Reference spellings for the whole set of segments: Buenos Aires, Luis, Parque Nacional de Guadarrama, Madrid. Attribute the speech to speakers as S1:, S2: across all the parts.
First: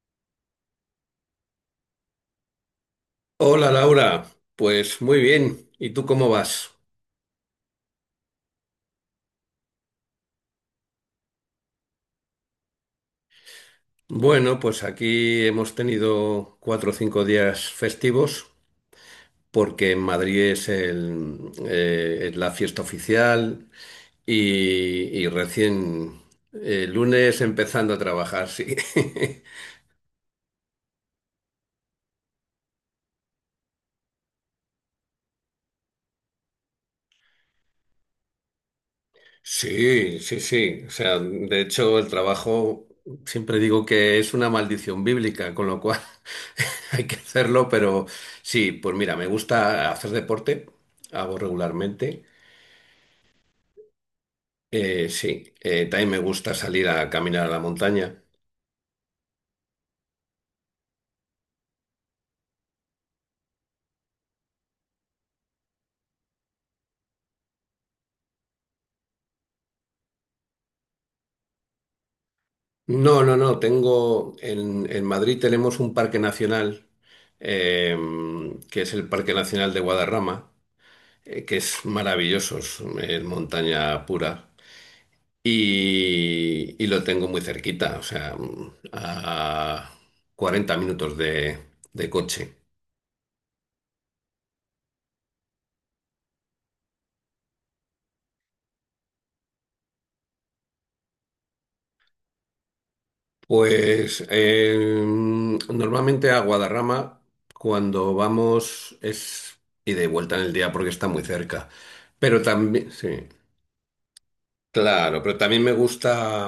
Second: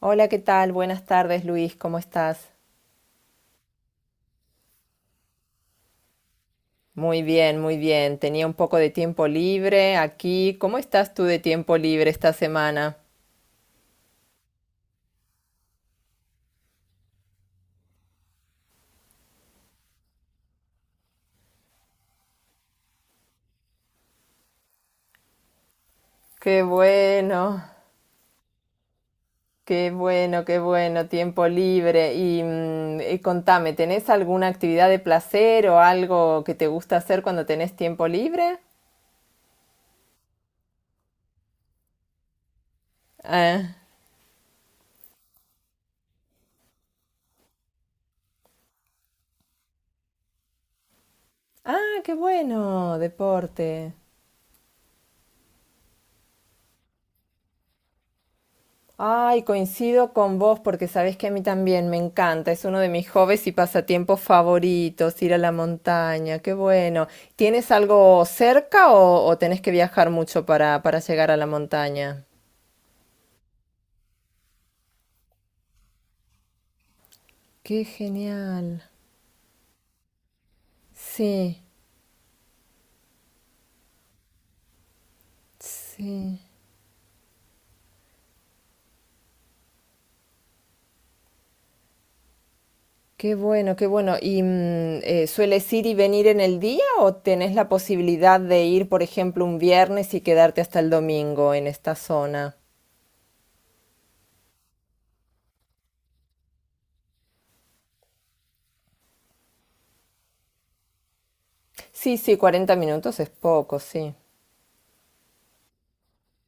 S1: Hola, ¿qué tal? Buenas tardes, Luis, ¿cómo estás?
S2: Hola Laura, pues muy bien. ¿Y tú cómo vas?
S1: Muy bien, muy bien. Tenía un poco de tiempo libre aquí. ¿Cómo estás tú de tiempo libre esta semana?
S2: Bueno, pues aquí hemos tenido 4 o 5 días festivos porque en Madrid es la fiesta oficial y, y recién
S1: Qué
S2: lunes
S1: bueno,
S2: empezando a trabajar, sí.
S1: qué bueno, qué bueno, tiempo libre. Y contame, ¿tenés alguna actividad de placer o algo que te gusta hacer cuando tenés tiempo libre?
S2: Sí, sí, sí. O sea, de hecho, el trabajo siempre
S1: Ah,
S2: digo que es una maldición bíblica, con lo cual hay que hacerlo, pero sí, pues mira, me gusta hacer deporte, hago
S1: ah, qué
S2: regularmente.
S1: bueno, deporte.
S2: Sí, también me gusta salir a caminar a la montaña.
S1: Ay, coincido con vos porque sabés que a mí también me encanta, es uno de mis hobbies y pasatiempos favoritos, ir a la montaña, qué bueno. ¿Tienes algo cerca o tenés que viajar mucho para llegar a la montaña?
S2: No, no, no, en Madrid tenemos un parque nacional,
S1: Qué
S2: eh, que
S1: genial.
S2: es el Parque Nacional de Guadarrama, que
S1: Sí,
S2: es maravilloso, es montaña pura.
S1: sí.
S2: Y lo tengo muy cerquita, o sea, a 40 minutos de coche.
S1: Qué bueno, qué bueno. ¿Y sueles ir y venir en el día o tenés la posibilidad de ir, por ejemplo, un viernes y quedarte hasta el domingo en esta zona?
S2: Pues normalmente a Guadarrama, cuando vamos, es ida y vuelta en el día porque está muy cerca.
S1: Sí, sí.
S2: Pero
S1: 40
S2: también,
S1: minutos
S2: sí,
S1: es poco, sí.
S2: claro, pero también me gusta,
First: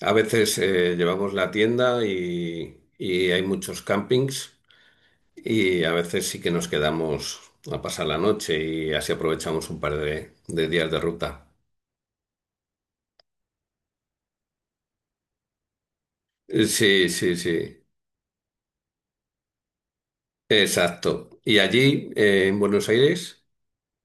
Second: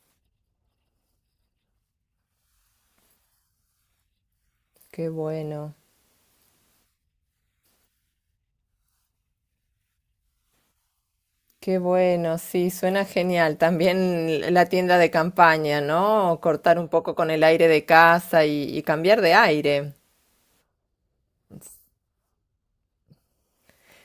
S2: a veces llevamos la tienda y hay muchos campings.
S1: Qué bueno,
S2: Y a veces sí que nos quedamos a pasar la noche y así aprovechamos un par de días de ruta.
S1: qué bueno, sí, suena genial. También la tienda de campaña, ¿no? Cortar un
S2: Sí,
S1: poco con
S2: sí,
S1: el aire de
S2: sí.
S1: casa y cambiar de aire.
S2: Exacto. ¿Y allí, en Buenos Aires?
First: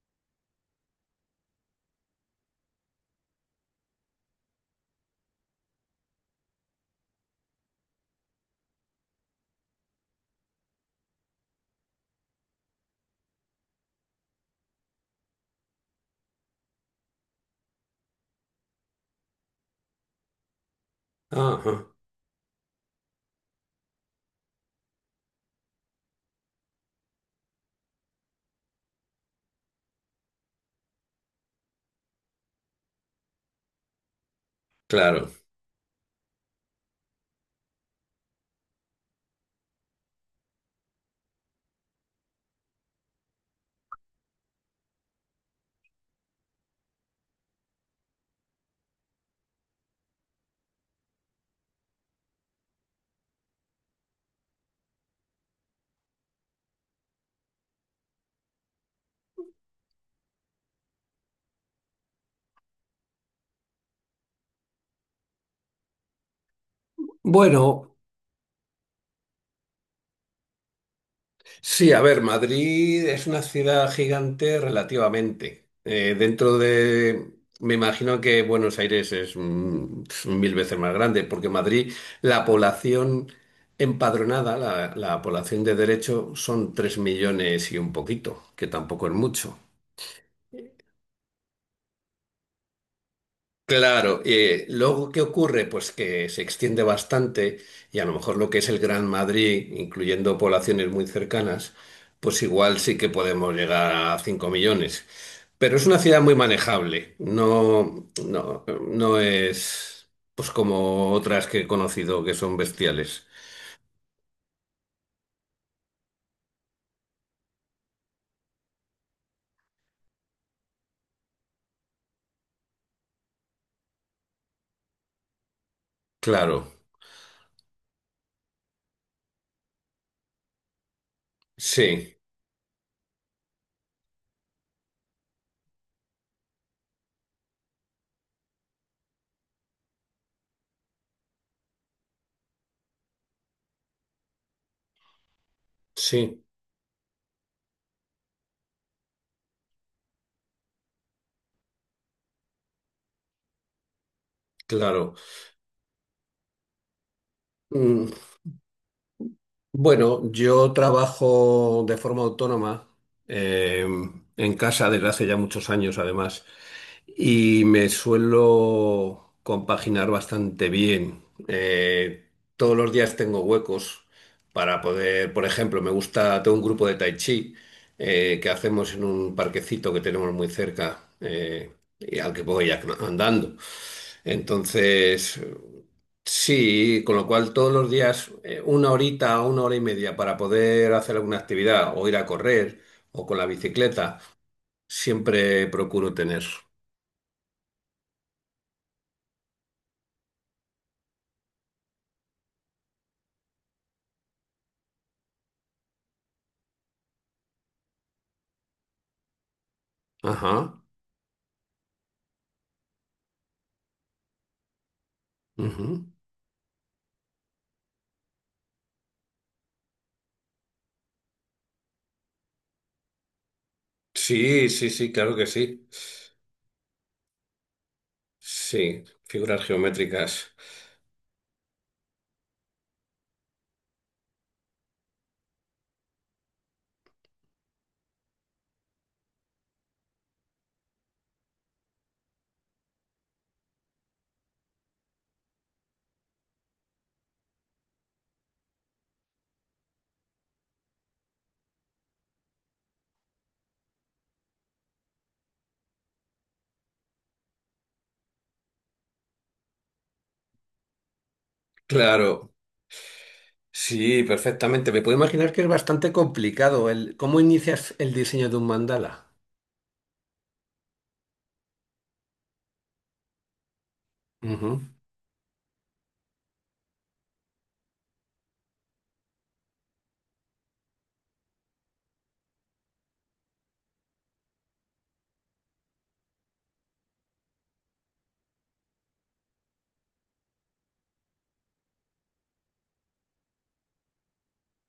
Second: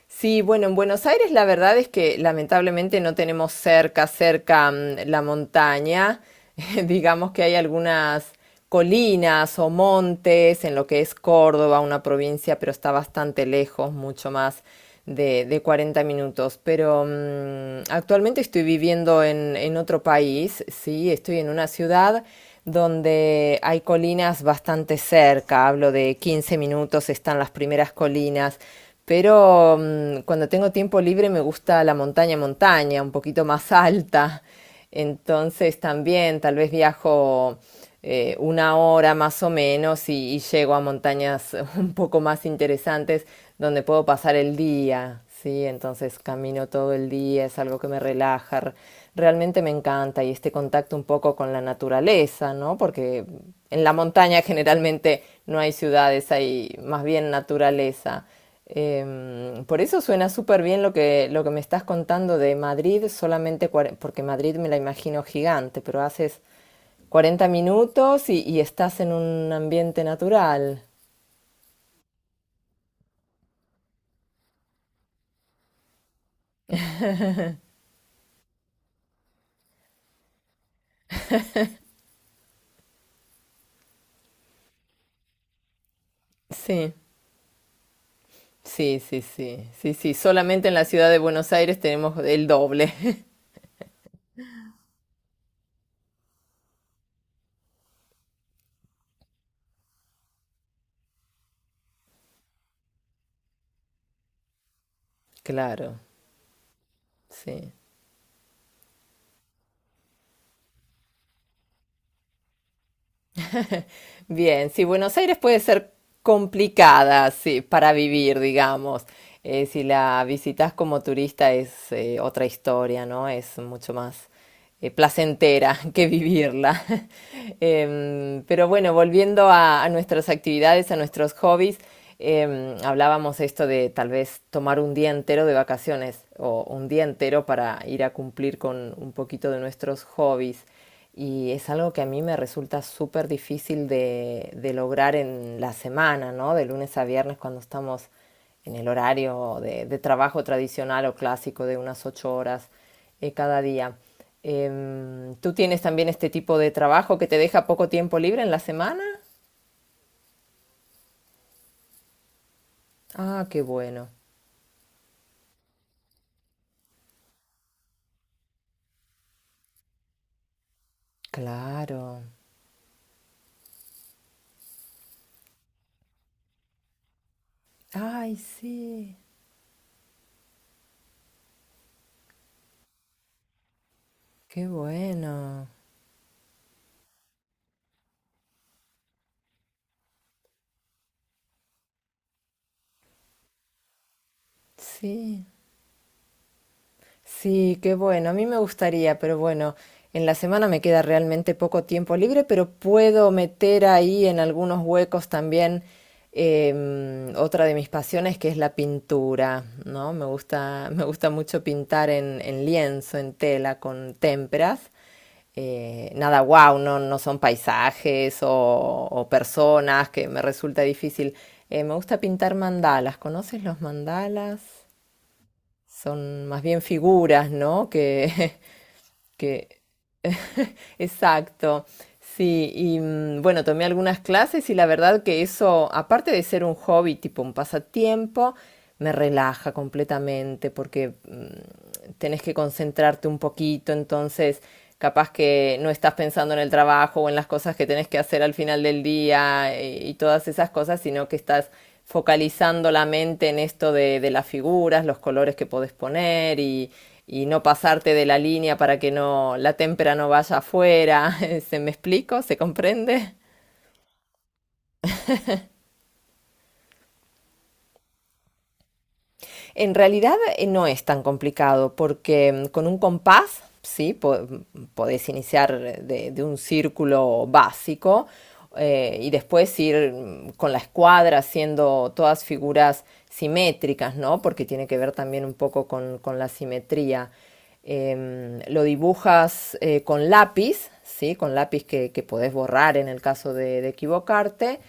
S1: Sí, bueno, en Buenos Aires la verdad es que lamentablemente no tenemos cerca, cerca la montaña. Digamos que hay algunas colinas o montes en lo que es Córdoba, una provincia, pero está bastante lejos, mucho más de 40 minutos. Pero actualmente estoy viviendo en otro país, sí, estoy en una
S2: Ajá,
S1: ciudad donde hay colinas bastante cerca, hablo de 15 minutos, están las primeras colinas pero cuando tengo tiempo libre me gusta la montaña, montaña, un poquito más alta.
S2: claro.
S1: Entonces también tal vez viajo una hora más o menos y llego a montañas un poco más interesantes donde puedo pasar el día. Sí, entonces camino todo el día, es algo que me relaja. Realmente me encanta y este contacto un poco con la naturaleza, ¿no? Porque en la montaña generalmente no hay ciudades, hay más bien naturaleza. Por eso suena súper bien lo que, me estás contando de Madrid, solamente porque Madrid me la imagino gigante, pero haces 40
S2: Bueno,
S1: minutos y estás en un ambiente natural.
S2: sí, a ver, Madrid es una ciudad gigante relativamente. Me imagino que Buenos Aires es 1000 veces más grande, porque Madrid, la población empadronada, la población de derecho, son
S1: Sí,
S2: 3 millones y un poquito, que
S1: sí,
S2: tampoco es
S1: sí, sí,
S2: mucho.
S1: sí, sí. Solamente en la ciudad de Buenos Aires tenemos el doble.
S2: Claro, luego, ¿qué ocurre? Pues que se extiende bastante y a lo mejor lo que es el Gran Madrid, incluyendo poblaciones muy cercanas, pues igual sí que podemos llegar a 5 millones. Pero es una
S1: Claro,
S2: ciudad muy manejable,
S1: sí.
S2: no, no, no es pues como otras que he conocido que son bestiales.
S1: Bien, sí, Buenos Aires puede ser complicada, sí, para vivir, digamos. Si la visitas como turista es otra historia, ¿no? Es mucho más placentera que
S2: Claro,
S1: vivirla. Pero bueno, volviendo a nuestras actividades, a nuestros hobbies,
S2: sí,
S1: hablábamos esto de tal vez tomar un día entero de vacaciones o un día entero para ir a cumplir con un poquito de nuestros hobbies. Y es algo que a mí me resulta súper difícil de lograr en la semana,
S2: sí,
S1: ¿no? De lunes a viernes cuando estamos en el horario de trabajo tradicional o clásico de unas 8 horas cada día.
S2: claro.
S1: ¿Tú tienes también este tipo de trabajo que te deja poco
S2: Mm,
S1: tiempo libre en la semana?
S2: Bueno, yo trabajo de forma autónoma
S1: Ah, qué
S2: eh,
S1: bueno.
S2: en casa desde hace ya muchos años, además, y me suelo compaginar bastante bien.
S1: Claro.
S2: Eh, todos los días tengo huecos para poder, por ejemplo, me gusta, tengo un grupo de tai chi
S1: Ay,
S2: que hacemos en
S1: sí,
S2: un parquecito que tenemos muy cerca, y al que voy andando.
S1: qué
S2: Entonces.
S1: bueno.
S2: Sí, con lo cual todos los días una horita o una hora y media para poder hacer alguna actividad o ir a correr o con la bicicleta,
S1: Sí.
S2: siempre procuro tener.
S1: Sí, qué bueno. A mí me gustaría, pero bueno, en la semana me queda realmente poco tiempo libre, pero puedo meter ahí en algunos huecos también otra de mis pasiones que es la pintura, ¿no? Me
S2: Ajá.
S1: gusta, me gusta mucho pintar en lienzo, en tela, con témperas.
S2: Ujú.
S1: Nada, wow, no, no son paisajes o personas que me resulta difícil. Me gusta pintar mandalas. ¿Conoces los mandalas?
S2: Sí, sí, sí, claro que sí.
S1: Son más bien figuras, ¿no? Que,
S2: Sí, figuras
S1: que,
S2: geométricas.
S1: exacto. Sí, y bueno, tomé algunas clases y la verdad que eso, aparte de ser un hobby, tipo un pasatiempo, me relaja completamente porque tenés que concentrarte un poquito, entonces capaz que no estás pensando en el trabajo o en las cosas que tenés que hacer al final del día y todas esas cosas, sino que estás focalizando la mente en esto de las figuras, los colores que podés poner y no pasarte de la línea para que no la témpera no vaya afuera. ¿Se me explico?
S2: Claro,
S1: ¿Se comprende?
S2: sí, perfectamente. Me puedo imaginar que es bastante complicado el cómo inicias el diseño de un mandala.
S1: En realidad no es tan complicado porque con un compás, sí,
S2: Ujú.
S1: podés iniciar de un círculo básico y después ir con la escuadra haciendo todas figuras simétricas, ¿no? Porque tiene que ver también un poco con la simetría. Lo dibujas con lápiz, ¿sí? Con lápiz que, podés borrar en el caso de equivocarte.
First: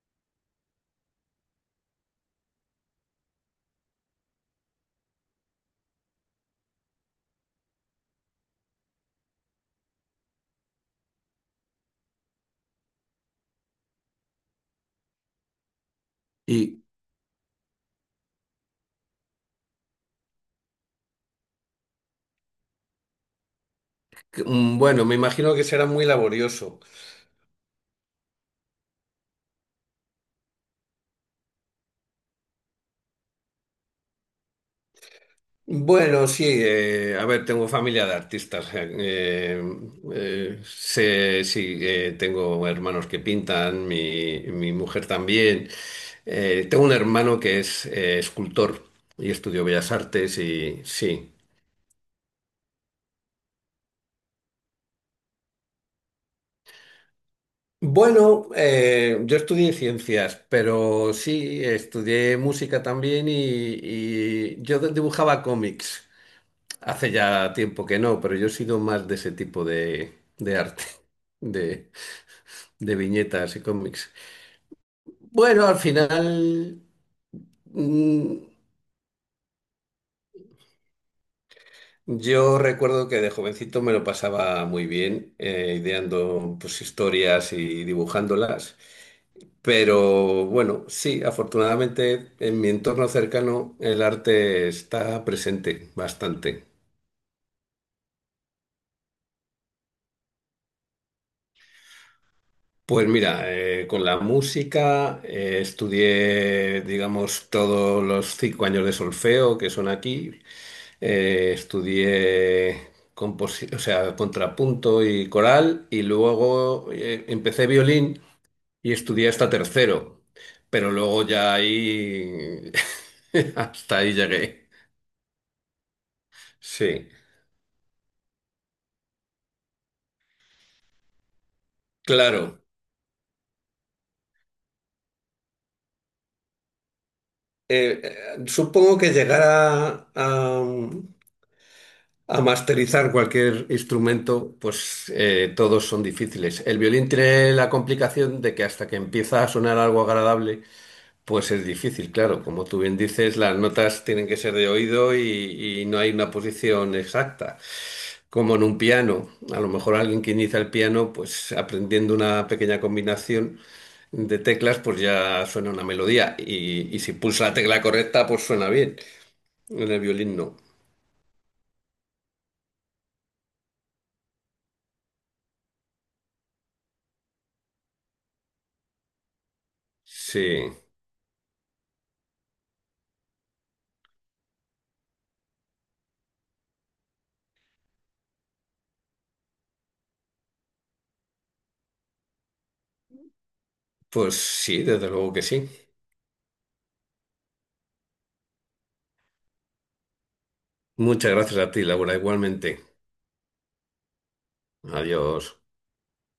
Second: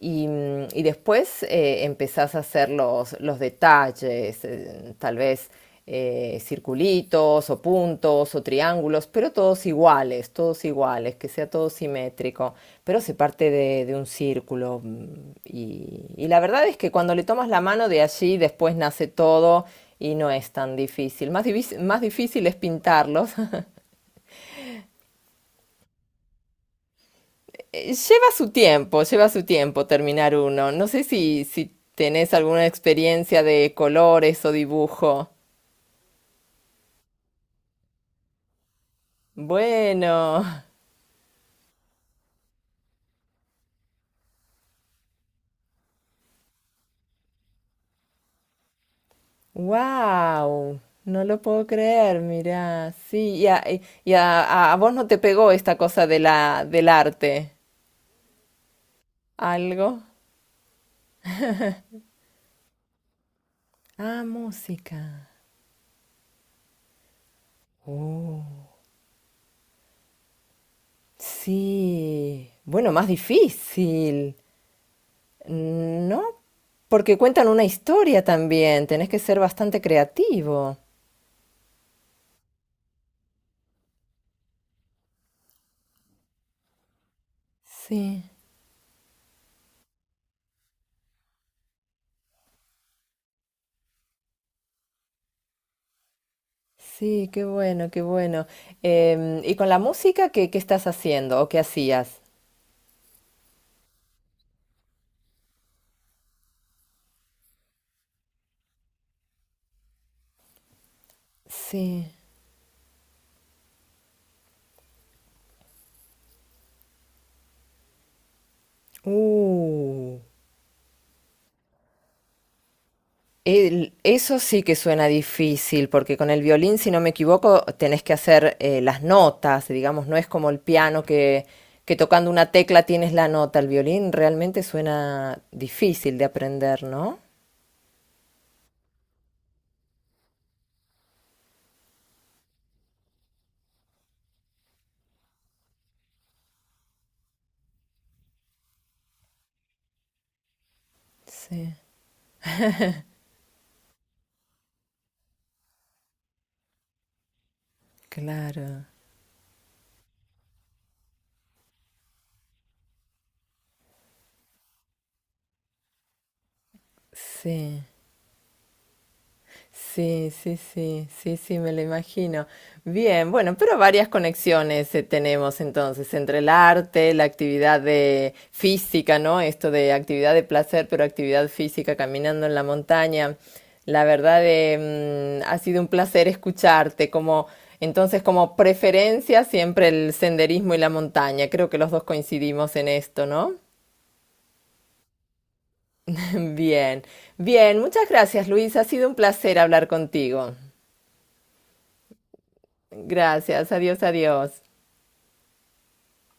S1: Y, y después empezás a hacer los detalles, tal vez circulitos o puntos todos o triángulos, pero todos iguales, que sea todo simétrico, pero se parte de un círculo y la verdad es
S2: Y
S1: que cuando le tomas la mano de allí después nace todo y no es tan difícil. Más, más difícil es pintarlos.
S2: bueno, me imagino que será muy laborioso.
S1: Lleva su tiempo terminar uno. No sé si tenés alguna experiencia de colores o dibujo.
S2: Bueno, sí, a ver, tengo familia de artistas. eh,
S1: Bueno.
S2: eh, sé- sí, tengo hermanos que pintan, mi mujer también. Tengo un hermano que es escultor y estudió Bellas Artes
S1: Wow,
S2: y
S1: no
S2: sí.
S1: lo puedo creer, mira, sí, y a, y- y a vos no te pegó esta cosa del arte,
S2: Bueno, yo estudié
S1: ¿algo?
S2: ciencias, pero sí, estudié música también y,
S1: Ah,
S2: y yo
S1: música.
S2: dibujaba cómics. Hace ya tiempo que no, pero
S1: Oh,
S2: yo he sido más de ese tipo de arte. De...
S1: sí, bueno,
S2: de
S1: más
S2: viñetas y cómics.
S1: difícil.
S2: Bueno, al
S1: Mm, ¿no?
S2: final
S1: Porque cuentan una historia
S2: mm,
S1: también, tenés que ser bastante creativo.
S2: yo recuerdo que de jovencito me lo pasaba muy bien ideando pues historias y
S1: Sí,
S2: dibujándolas, pero bueno, sí, afortunadamente en mi entorno cercano el arte está presente bastante.
S1: sí, qué bueno, qué bueno. ¿Y con la música qué, estás haciendo o qué hacías?
S2: Pues mira, con la música estudié, digamos, todos los 5 años de solfeo que son aquí.
S1: Sí.
S2: Estudié o sea, contrapunto y coral y luego empecé violín y estudié hasta
S1: Uh.
S2: tercero, pero luego ya ahí
S1: El-
S2: hasta ahí
S1: eso sí
S2: llegué.
S1: que suena difícil, porque con el violín, si no
S2: Sí,
S1: me equivoco, tenés que hacer las notas, digamos, no es como el piano que, tocando una
S2: claro.
S1: tecla tienes la nota. El violín realmente suena difícil de aprender, ¿no?
S2: Supongo que llegar a, masterizar cualquier instrumento, pues todos son difíciles. El violín tiene la complicación de que hasta que empieza a sonar algo agradable, pues es
S1: Sí,
S2: difícil, claro. Como tú bien dices, las notas tienen que ser de oído y no hay una posición exacta. Como en un
S1: claro,
S2: piano. A lo mejor alguien que inicia el piano, pues aprendiendo una pequeña combinación de teclas, pues ya suena una melodía. Y si pulsa la tecla
S1: sí.
S2: correcta, pues suena bien. En el
S1: Sí,
S2: violín
S1: sí,
S2: no.
S1: sí, sí, sí, me lo imagino. Bien, bueno, pero varias conexiones tenemos entonces entre el arte, la actividad de física, ¿no? Esto de actividad de
S2: Sí,
S1: placer, pero actividad física, caminando en la montaña. La verdad, ha sido un placer escucharte. Como, entonces, como preferencia, siempre el senderismo y la montaña. Creo que los dos coincidimos en esto, ¿no?
S2: pues sí, desde luego que sí.
S1: Bien, bien, muchas gracias, Luis. Ha sido un placer hablar contigo.
S2: Muchas gracias a ti, Laura, igualmente.
S1: Gracias, adiós, adiós.
S2: Adiós.